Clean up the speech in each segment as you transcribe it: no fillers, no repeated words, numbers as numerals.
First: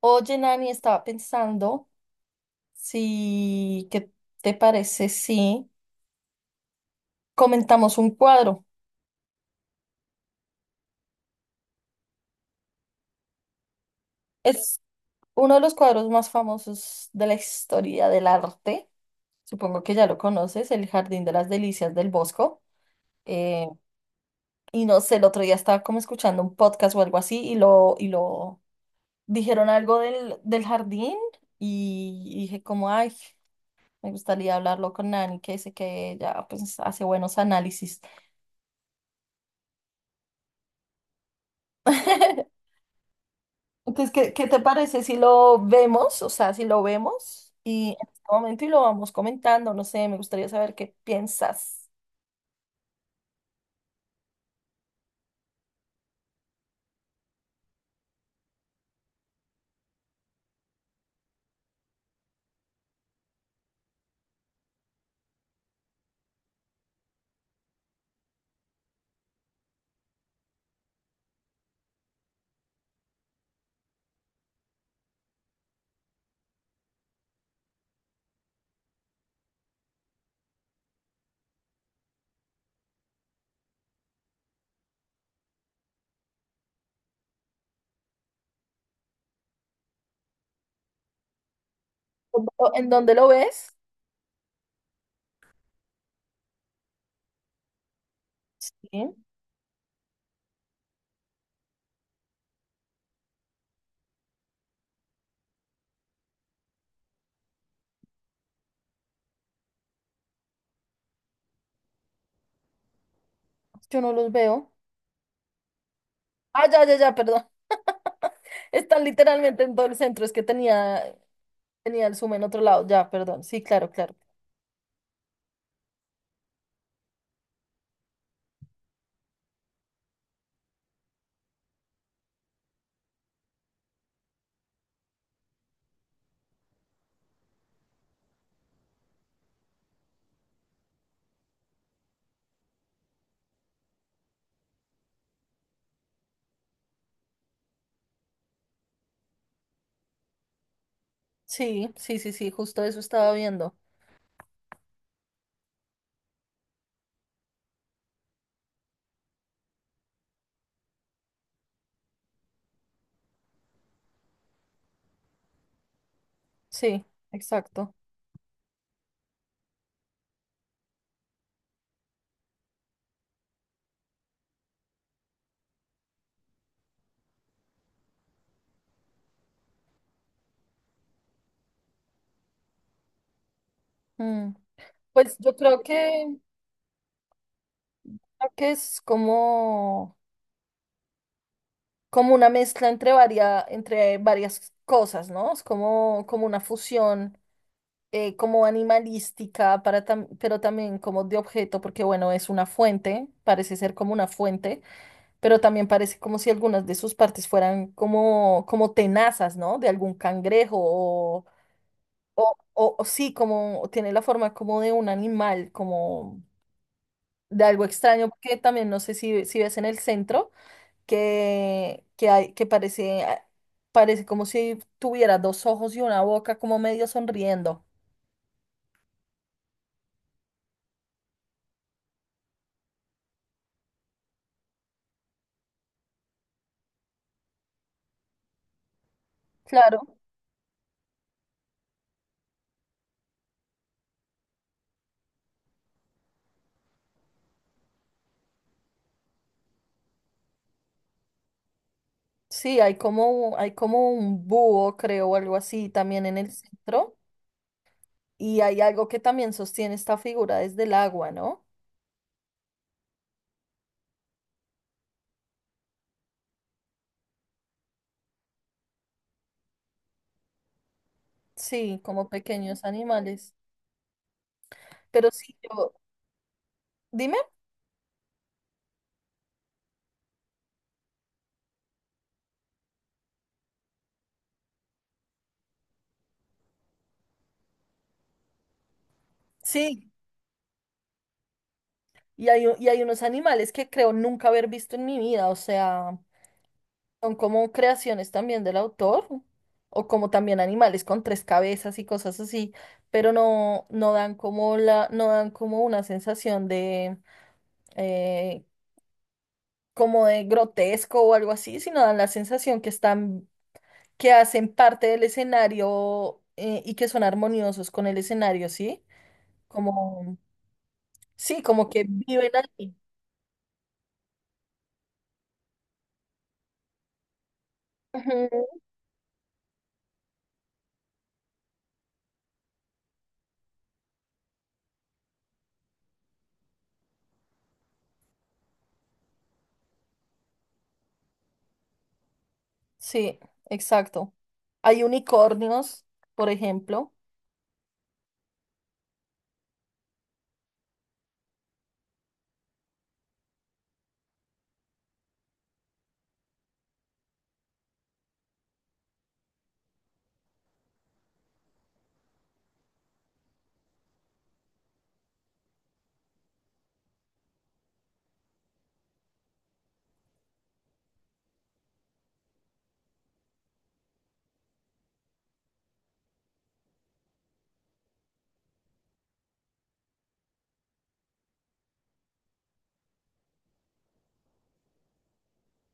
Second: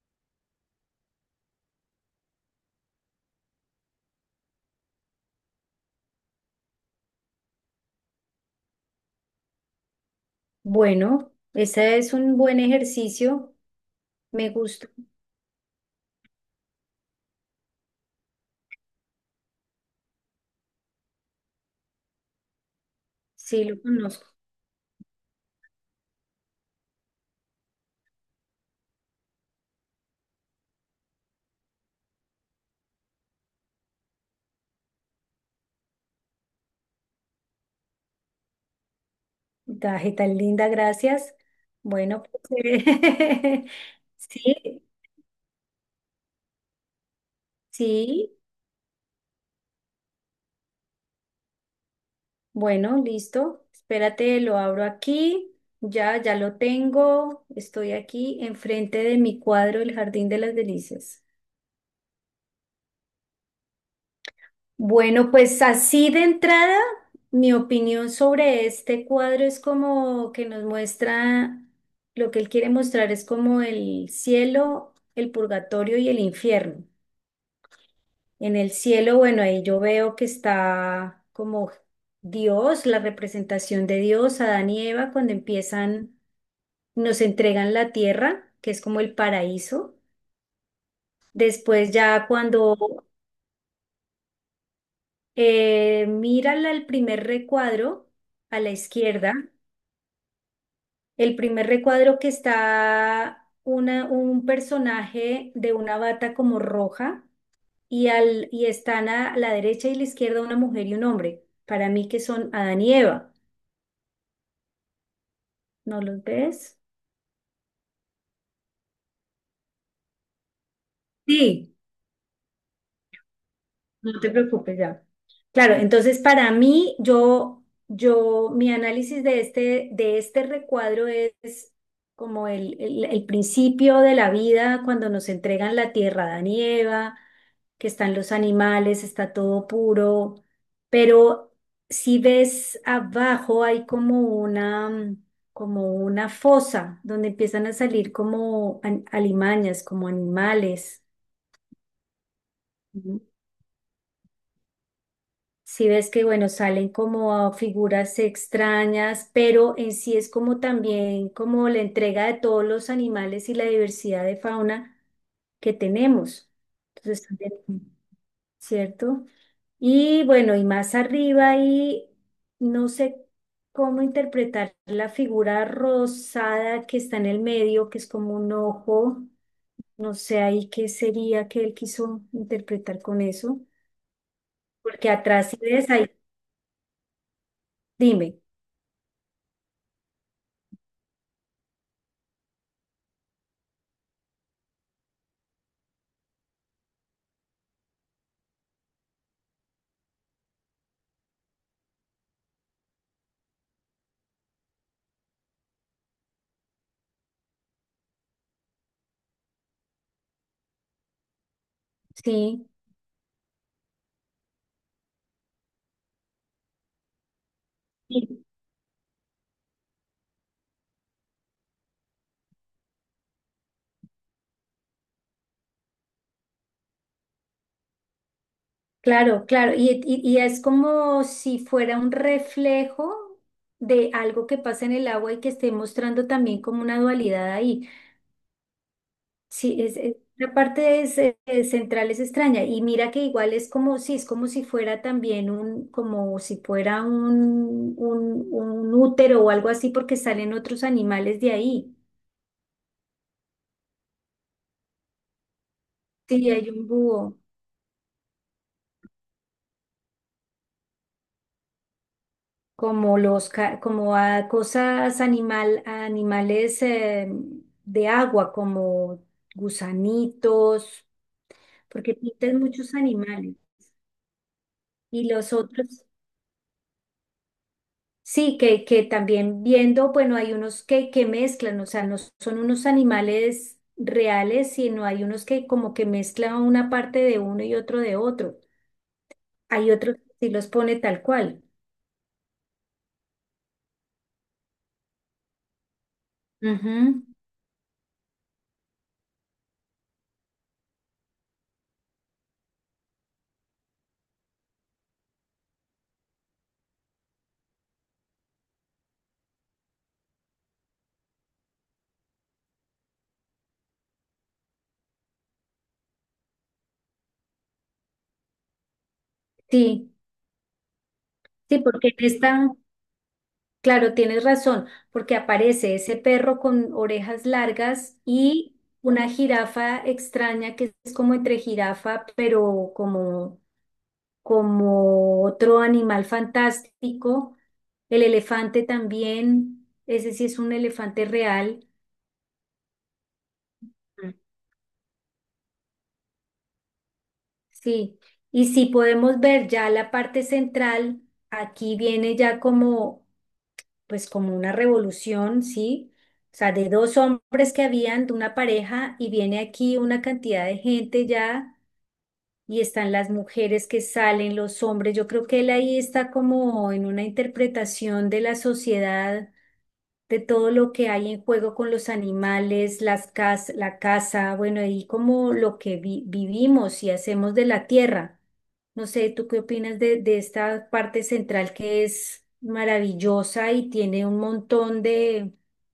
Oye, Nani, estaba pensando si, ¿qué te parece si comentamos un cuadro? Bueno, ese es un buen ejercicio. Me Es gusta. uno de los cuadros más famosos de la historia del arte. Supongo que ya lo conoces, El Jardín de las Delicias del Bosco. Sí, Eh, lo conozco. y no sé, el otro día estaba como escuchando un podcast o algo así y lo dijeron algo del jardín y dije como, ay, me gustaría hablarlo con Nani, que dice que ella pues hace buenos análisis. Daje tan linda, gracias. Bueno, pues, Entonces, ¿qué te sí, parece si lo vemos? O sea, si lo vemos y en este sí. momento y lo vamos comentando, no sé, me gustaría saber qué piensas. Bueno, listo. Espérate, lo abro aquí. Ya, ya lo tengo. Estoy aquí enfrente de mi cuadro, El Jardín de las Delicias. Bueno, pues así de entrada, mi opinión sobre este cuadro es como que nos muestra lo que él quiere mostrar es como el cielo, el purgatorio y el infierno. En el cielo, bueno, ahí yo veo que está como Dios, la representación de Dios, Adán y Eva, cuando empiezan, nos entregan la tierra, que es como el paraíso. Después ya ¿En dó- cuando en dónde lo ves? Mira el primer recuadro a la Sí, izquierda. El primer recuadro que está una, un personaje de una bata como roja y están a la derecha y la izquierda una mujer y un hombre. Para mí que son Adán y Eva. yo no los veo. ¿No los Ah, ves? ya, perdón. Están literalmente en todo el centro, es que tenía, Sí. tenía el zoom en otro lado, ya, perdón. Sí, claro, claro. No te preocupes ya. Claro, entonces para mí, yo, mi análisis de este recuadro es como el principio de la vida cuando nos entregan la tierra, Adán y Eva, que están los animales, está todo puro, pero si ves abajo hay como una, como una fosa donde empiezan a salir como alimañas, como animales. Sí, justo eso estaba viendo. Si ves que, bueno, salen como figuras extrañas, pero en sí es como también como la entrega de todos los animales y la diversidad de fauna que tenemos. Sí, Entonces, también, exacto. ¿cierto? Y bueno, y más arriba y no sé cómo interpretar la figura rosada que está en el medio, que es como un ojo. No sé ahí qué sería que él quiso interpretar con eso. Mm. Porque Pues atrás, yo si creo ves ahí, que, dime, Creo que es como como una mezcla entre, entre varias cosas, ¿no? Es como, como una fusión, como animalística, pero también como de objeto, porque bueno, es una fuente, parece ser como una fuente, pero también parece como si algunas de sus partes fueran como, como tenazas, ¿no? De algún cangrejo sí. O sí, como tiene la forma como de un animal, como de algo extraño, Sí, porque también no sé si, si ves en el centro que, hay, que parece, parece como si tuviera dos ojos y una boca como medio sonriendo. claro, claro, y es como si fuera un reflejo de algo que pasa en el agua y que esté mostrando también como una dualidad ahí. Sí, Claro. La parte es, central es extraña y mira que igual es como si fuera también un, como si fuera un útero o algo así porque salen otros animales de ahí. Sí, hay como un búho, creo, o algo así también en Sí, el hay un centro. búho. Y hay algo que también sostiene esta figura desde el agua, ¿no? Como los como a cosas animal a animales de agua como gusanitos, Sí, porque como pintan pequeños muchos animales. animales y Pero sí, los yo, otros dime, sí, que también viendo, bueno, hay unos que mezclan, o sea, no son unos animales reales, sino hay unos que como que mezclan una parte de uno y otro de otro. Hay sí. otros que sí los pone tal cual. Y hay unos animales que creo nunca haber visto en mi vida, o sea. Ujú. Son como creaciones también del autor, o como también animales con tres cabezas y cosas así, pero no dan como no dan como una sensación de eh, como de grotesco o algo así, sino dan la sensación que están, que hacen parte del escenario, y que son armoniosos con el escenario, ¿sí? Sí, Como, sí, sí como que porque viven están. ahí. Claro, tienes razón, porque aparece ese perro con orejas largas Ujú. y una jirafa extraña que es como entre jirafa, pero como, como otro animal fantástico. El elefante también, ese sí es un elefante real. Sí, exacto. Mm. Hay unicornios, por ejemplo. Sí. Y si podemos ver ya la parte central, aquí viene ya como, pues como una revolución, ¿sí? O sea, de dos hombres que habían, de una pareja, y viene aquí una cantidad de gente ya, y están las mujeres que salen, los hombres. Yo creo que él ahí está como en una interpretación de la sociedad, de todo lo que hay en juego con los animales, la casa, bueno, y como lo que vivimos y hacemos de la tierra. No sé, ¿tú qué opinas de esta parte central que es maravillosa y tiene un montón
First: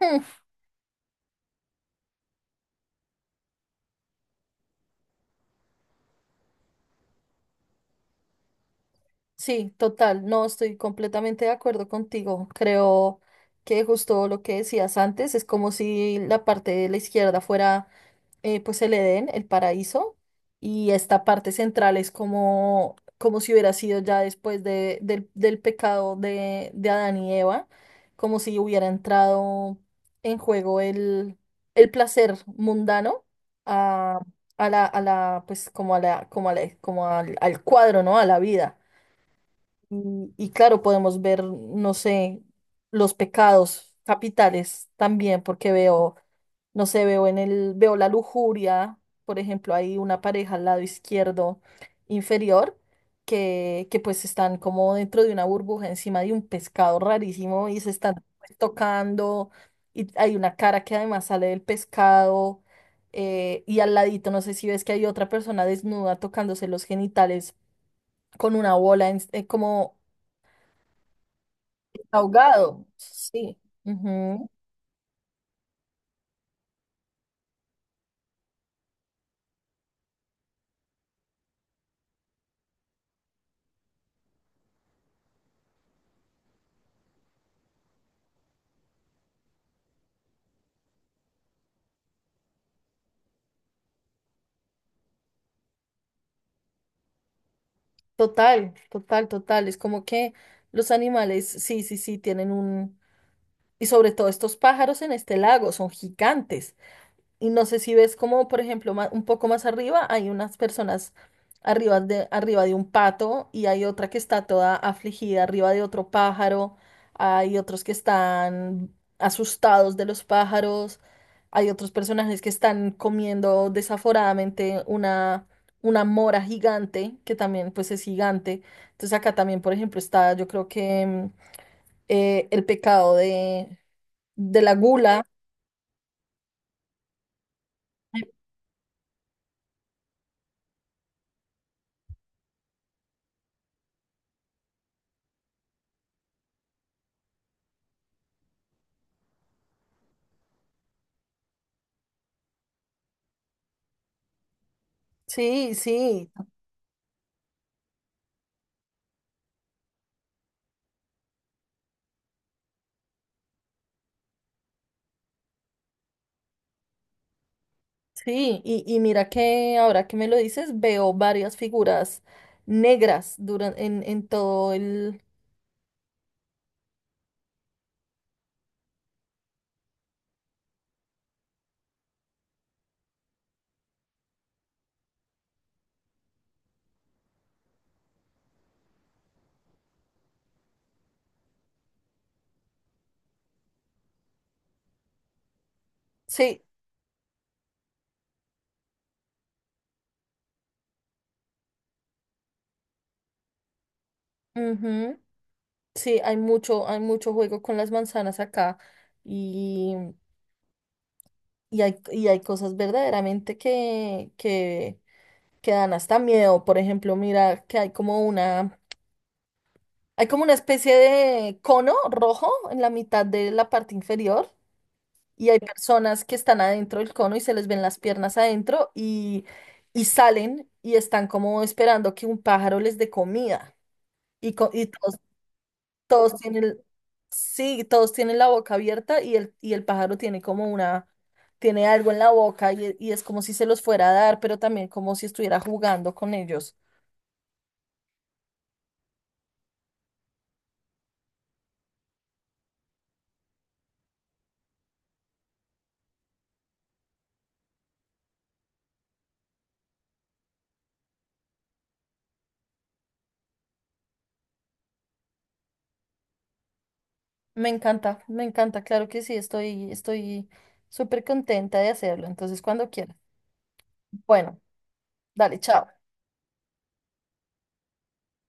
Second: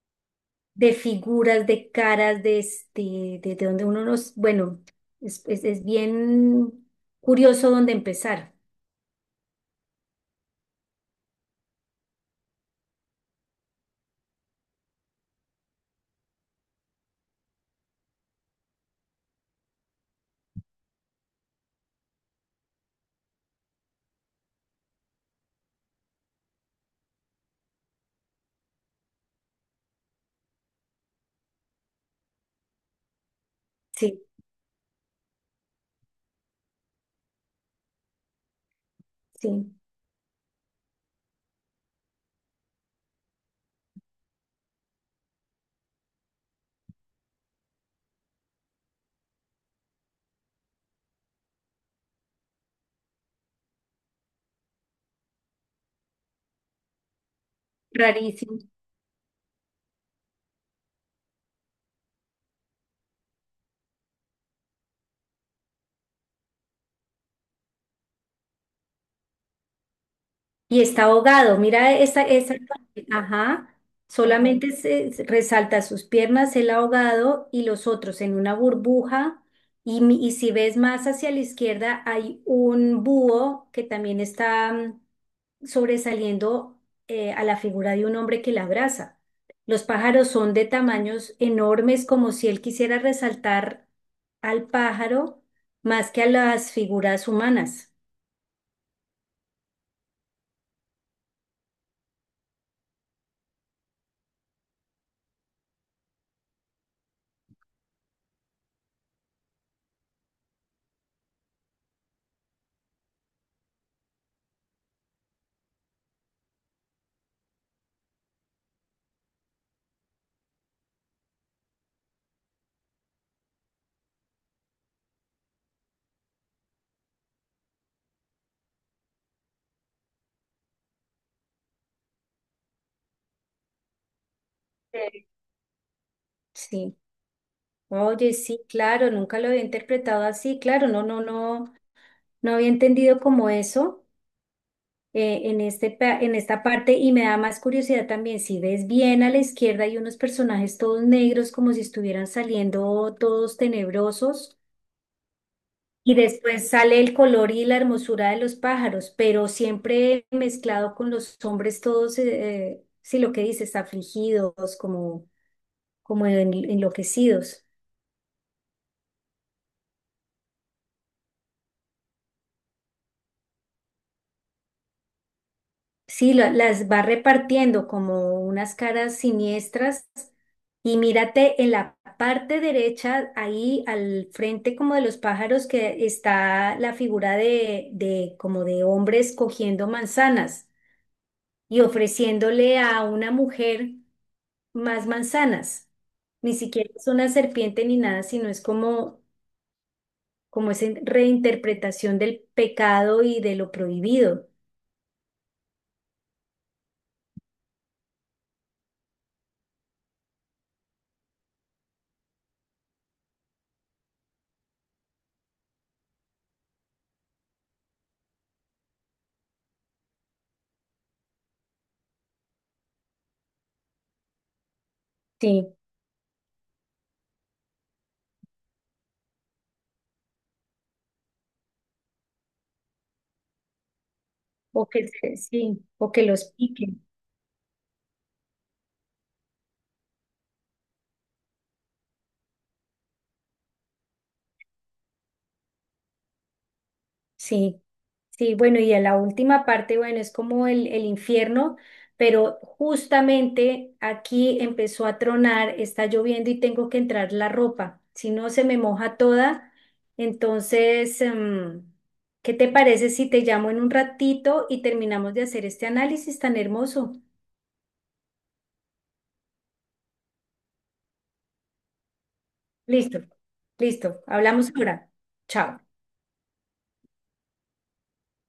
de figuras, de caras, de, este, de donde uno nos, bueno, es bien curioso dónde empezar. Sí, total, no estoy completamente de acuerdo contigo. Creo que justo lo que decías antes es como si la parte de la izquierda fuera pues el Edén, el paraíso, y esta parte central es como, como si hubiera sido ya después de, del pecado de Adán y Eva, como si hubiera entrado en juego el placer mundano a, Sí, a la, pues como a la, como al al cuadro, ¿no? A la vida. sí, Y claro, podemos ver, no sé, los pecados capitales también, porque veo, no sé, veo veo la lujuria, por ejemplo, hay una pareja al lado izquierdo inferior que pues están como dentro de una burbuja encima de un pescado rarísimo y se están pues, rarísimo. tocando y hay una cara que además sale del pescado, y al ladito, no sé si ves que hay otra persona desnuda tocándose los genitales con una bola como... Y está ahogado, mira esa, esa Ahogado, parte, sí. ajá, Ujú. solamente se resalta sus piernas, el ahogado y los otros en una burbuja. Y, y si ves más hacia la izquierda, hay un búho que también está, sobresaliendo a la figura de un hombre que la abraza. Los pájaros son de tamaños enormes, como si él quisiera resaltar al pájaro más que a las figuras humanas. Total, total, total. Es como que los animales, sí, tienen un... Y sobre todo estos pájaros en este lago son gigantes. Y no sé si ves como, por ejemplo, un poco más arriba hay unas personas arriba de un pato y hay otra que está toda afligida arriba de otro pájaro. Hay otros que están asustados de los pájaros. Hay otros personajes que están comiendo desaforadamente una mora gigante, que también pues es gigante. Entonces acá también, por ejemplo, está yo creo que el pecado de la Sí. gula. Sí. Oye, sí, claro, nunca lo había interpretado así, claro, no, no, no, no había entendido como eso en este, en esta parte, y me da más curiosidad también, si ves bien a la izquierda hay unos personajes todos negros como si estuvieran saliendo todos tenebrosos, Sí, y sí. después sale el color y la hermosura de los pájaros, pero siempre mezclado con los hombres todos, sí, lo que dices, afligidos, como, como enloquecidos. Sí, y mira que ahora que me lo dices, veo varias figuras negras duran en todo el... Sí, las va repartiendo como unas caras siniestras y mírate en la parte derecha, ahí al frente como de los pájaros, que está la figura de como de hombres cogiendo manzanas y ofreciéndole a una mujer más manzanas. Ni Sí, siquiera es una serpiente ni nada, sino es como, como esa reinterpretación del pecado y de lo prohibido. ujú. Sí, hay mucho juego con las manzanas acá y, y hay cosas verdaderamente que dan hasta miedo. Por ejemplo, mira que hay como una especie de cono rojo en la mitad de la parte inferior. Y hay Sí, personas que están adentro del cono y se les ven las piernas adentro y salen y están como esperando que un pájaro les dé comida. O Y que, todos, sí, o que todos los tienen, pique. sí, todos tienen la boca abierta y el pájaro tiene como una, tiene algo en la boca y es como si se los fuera a dar, pero también como si estuviera jugando con ellos. Sí, sí, bueno, y a la última parte, bueno, es como el infierno, pero justamente aquí empezó a tronar, está lloviendo y tengo que entrar la ropa, si no se me moja toda. Entonces, ¿qué te parece si te llamo en un ratito y terminamos de hacer este análisis tan hermoso? Me encanta, claro que sí, estoy, estoy súper contenta de hacerlo. Entonces, cuando quieras. Listo, listo, Bueno, hablamos ahora. dale, Chao. chao.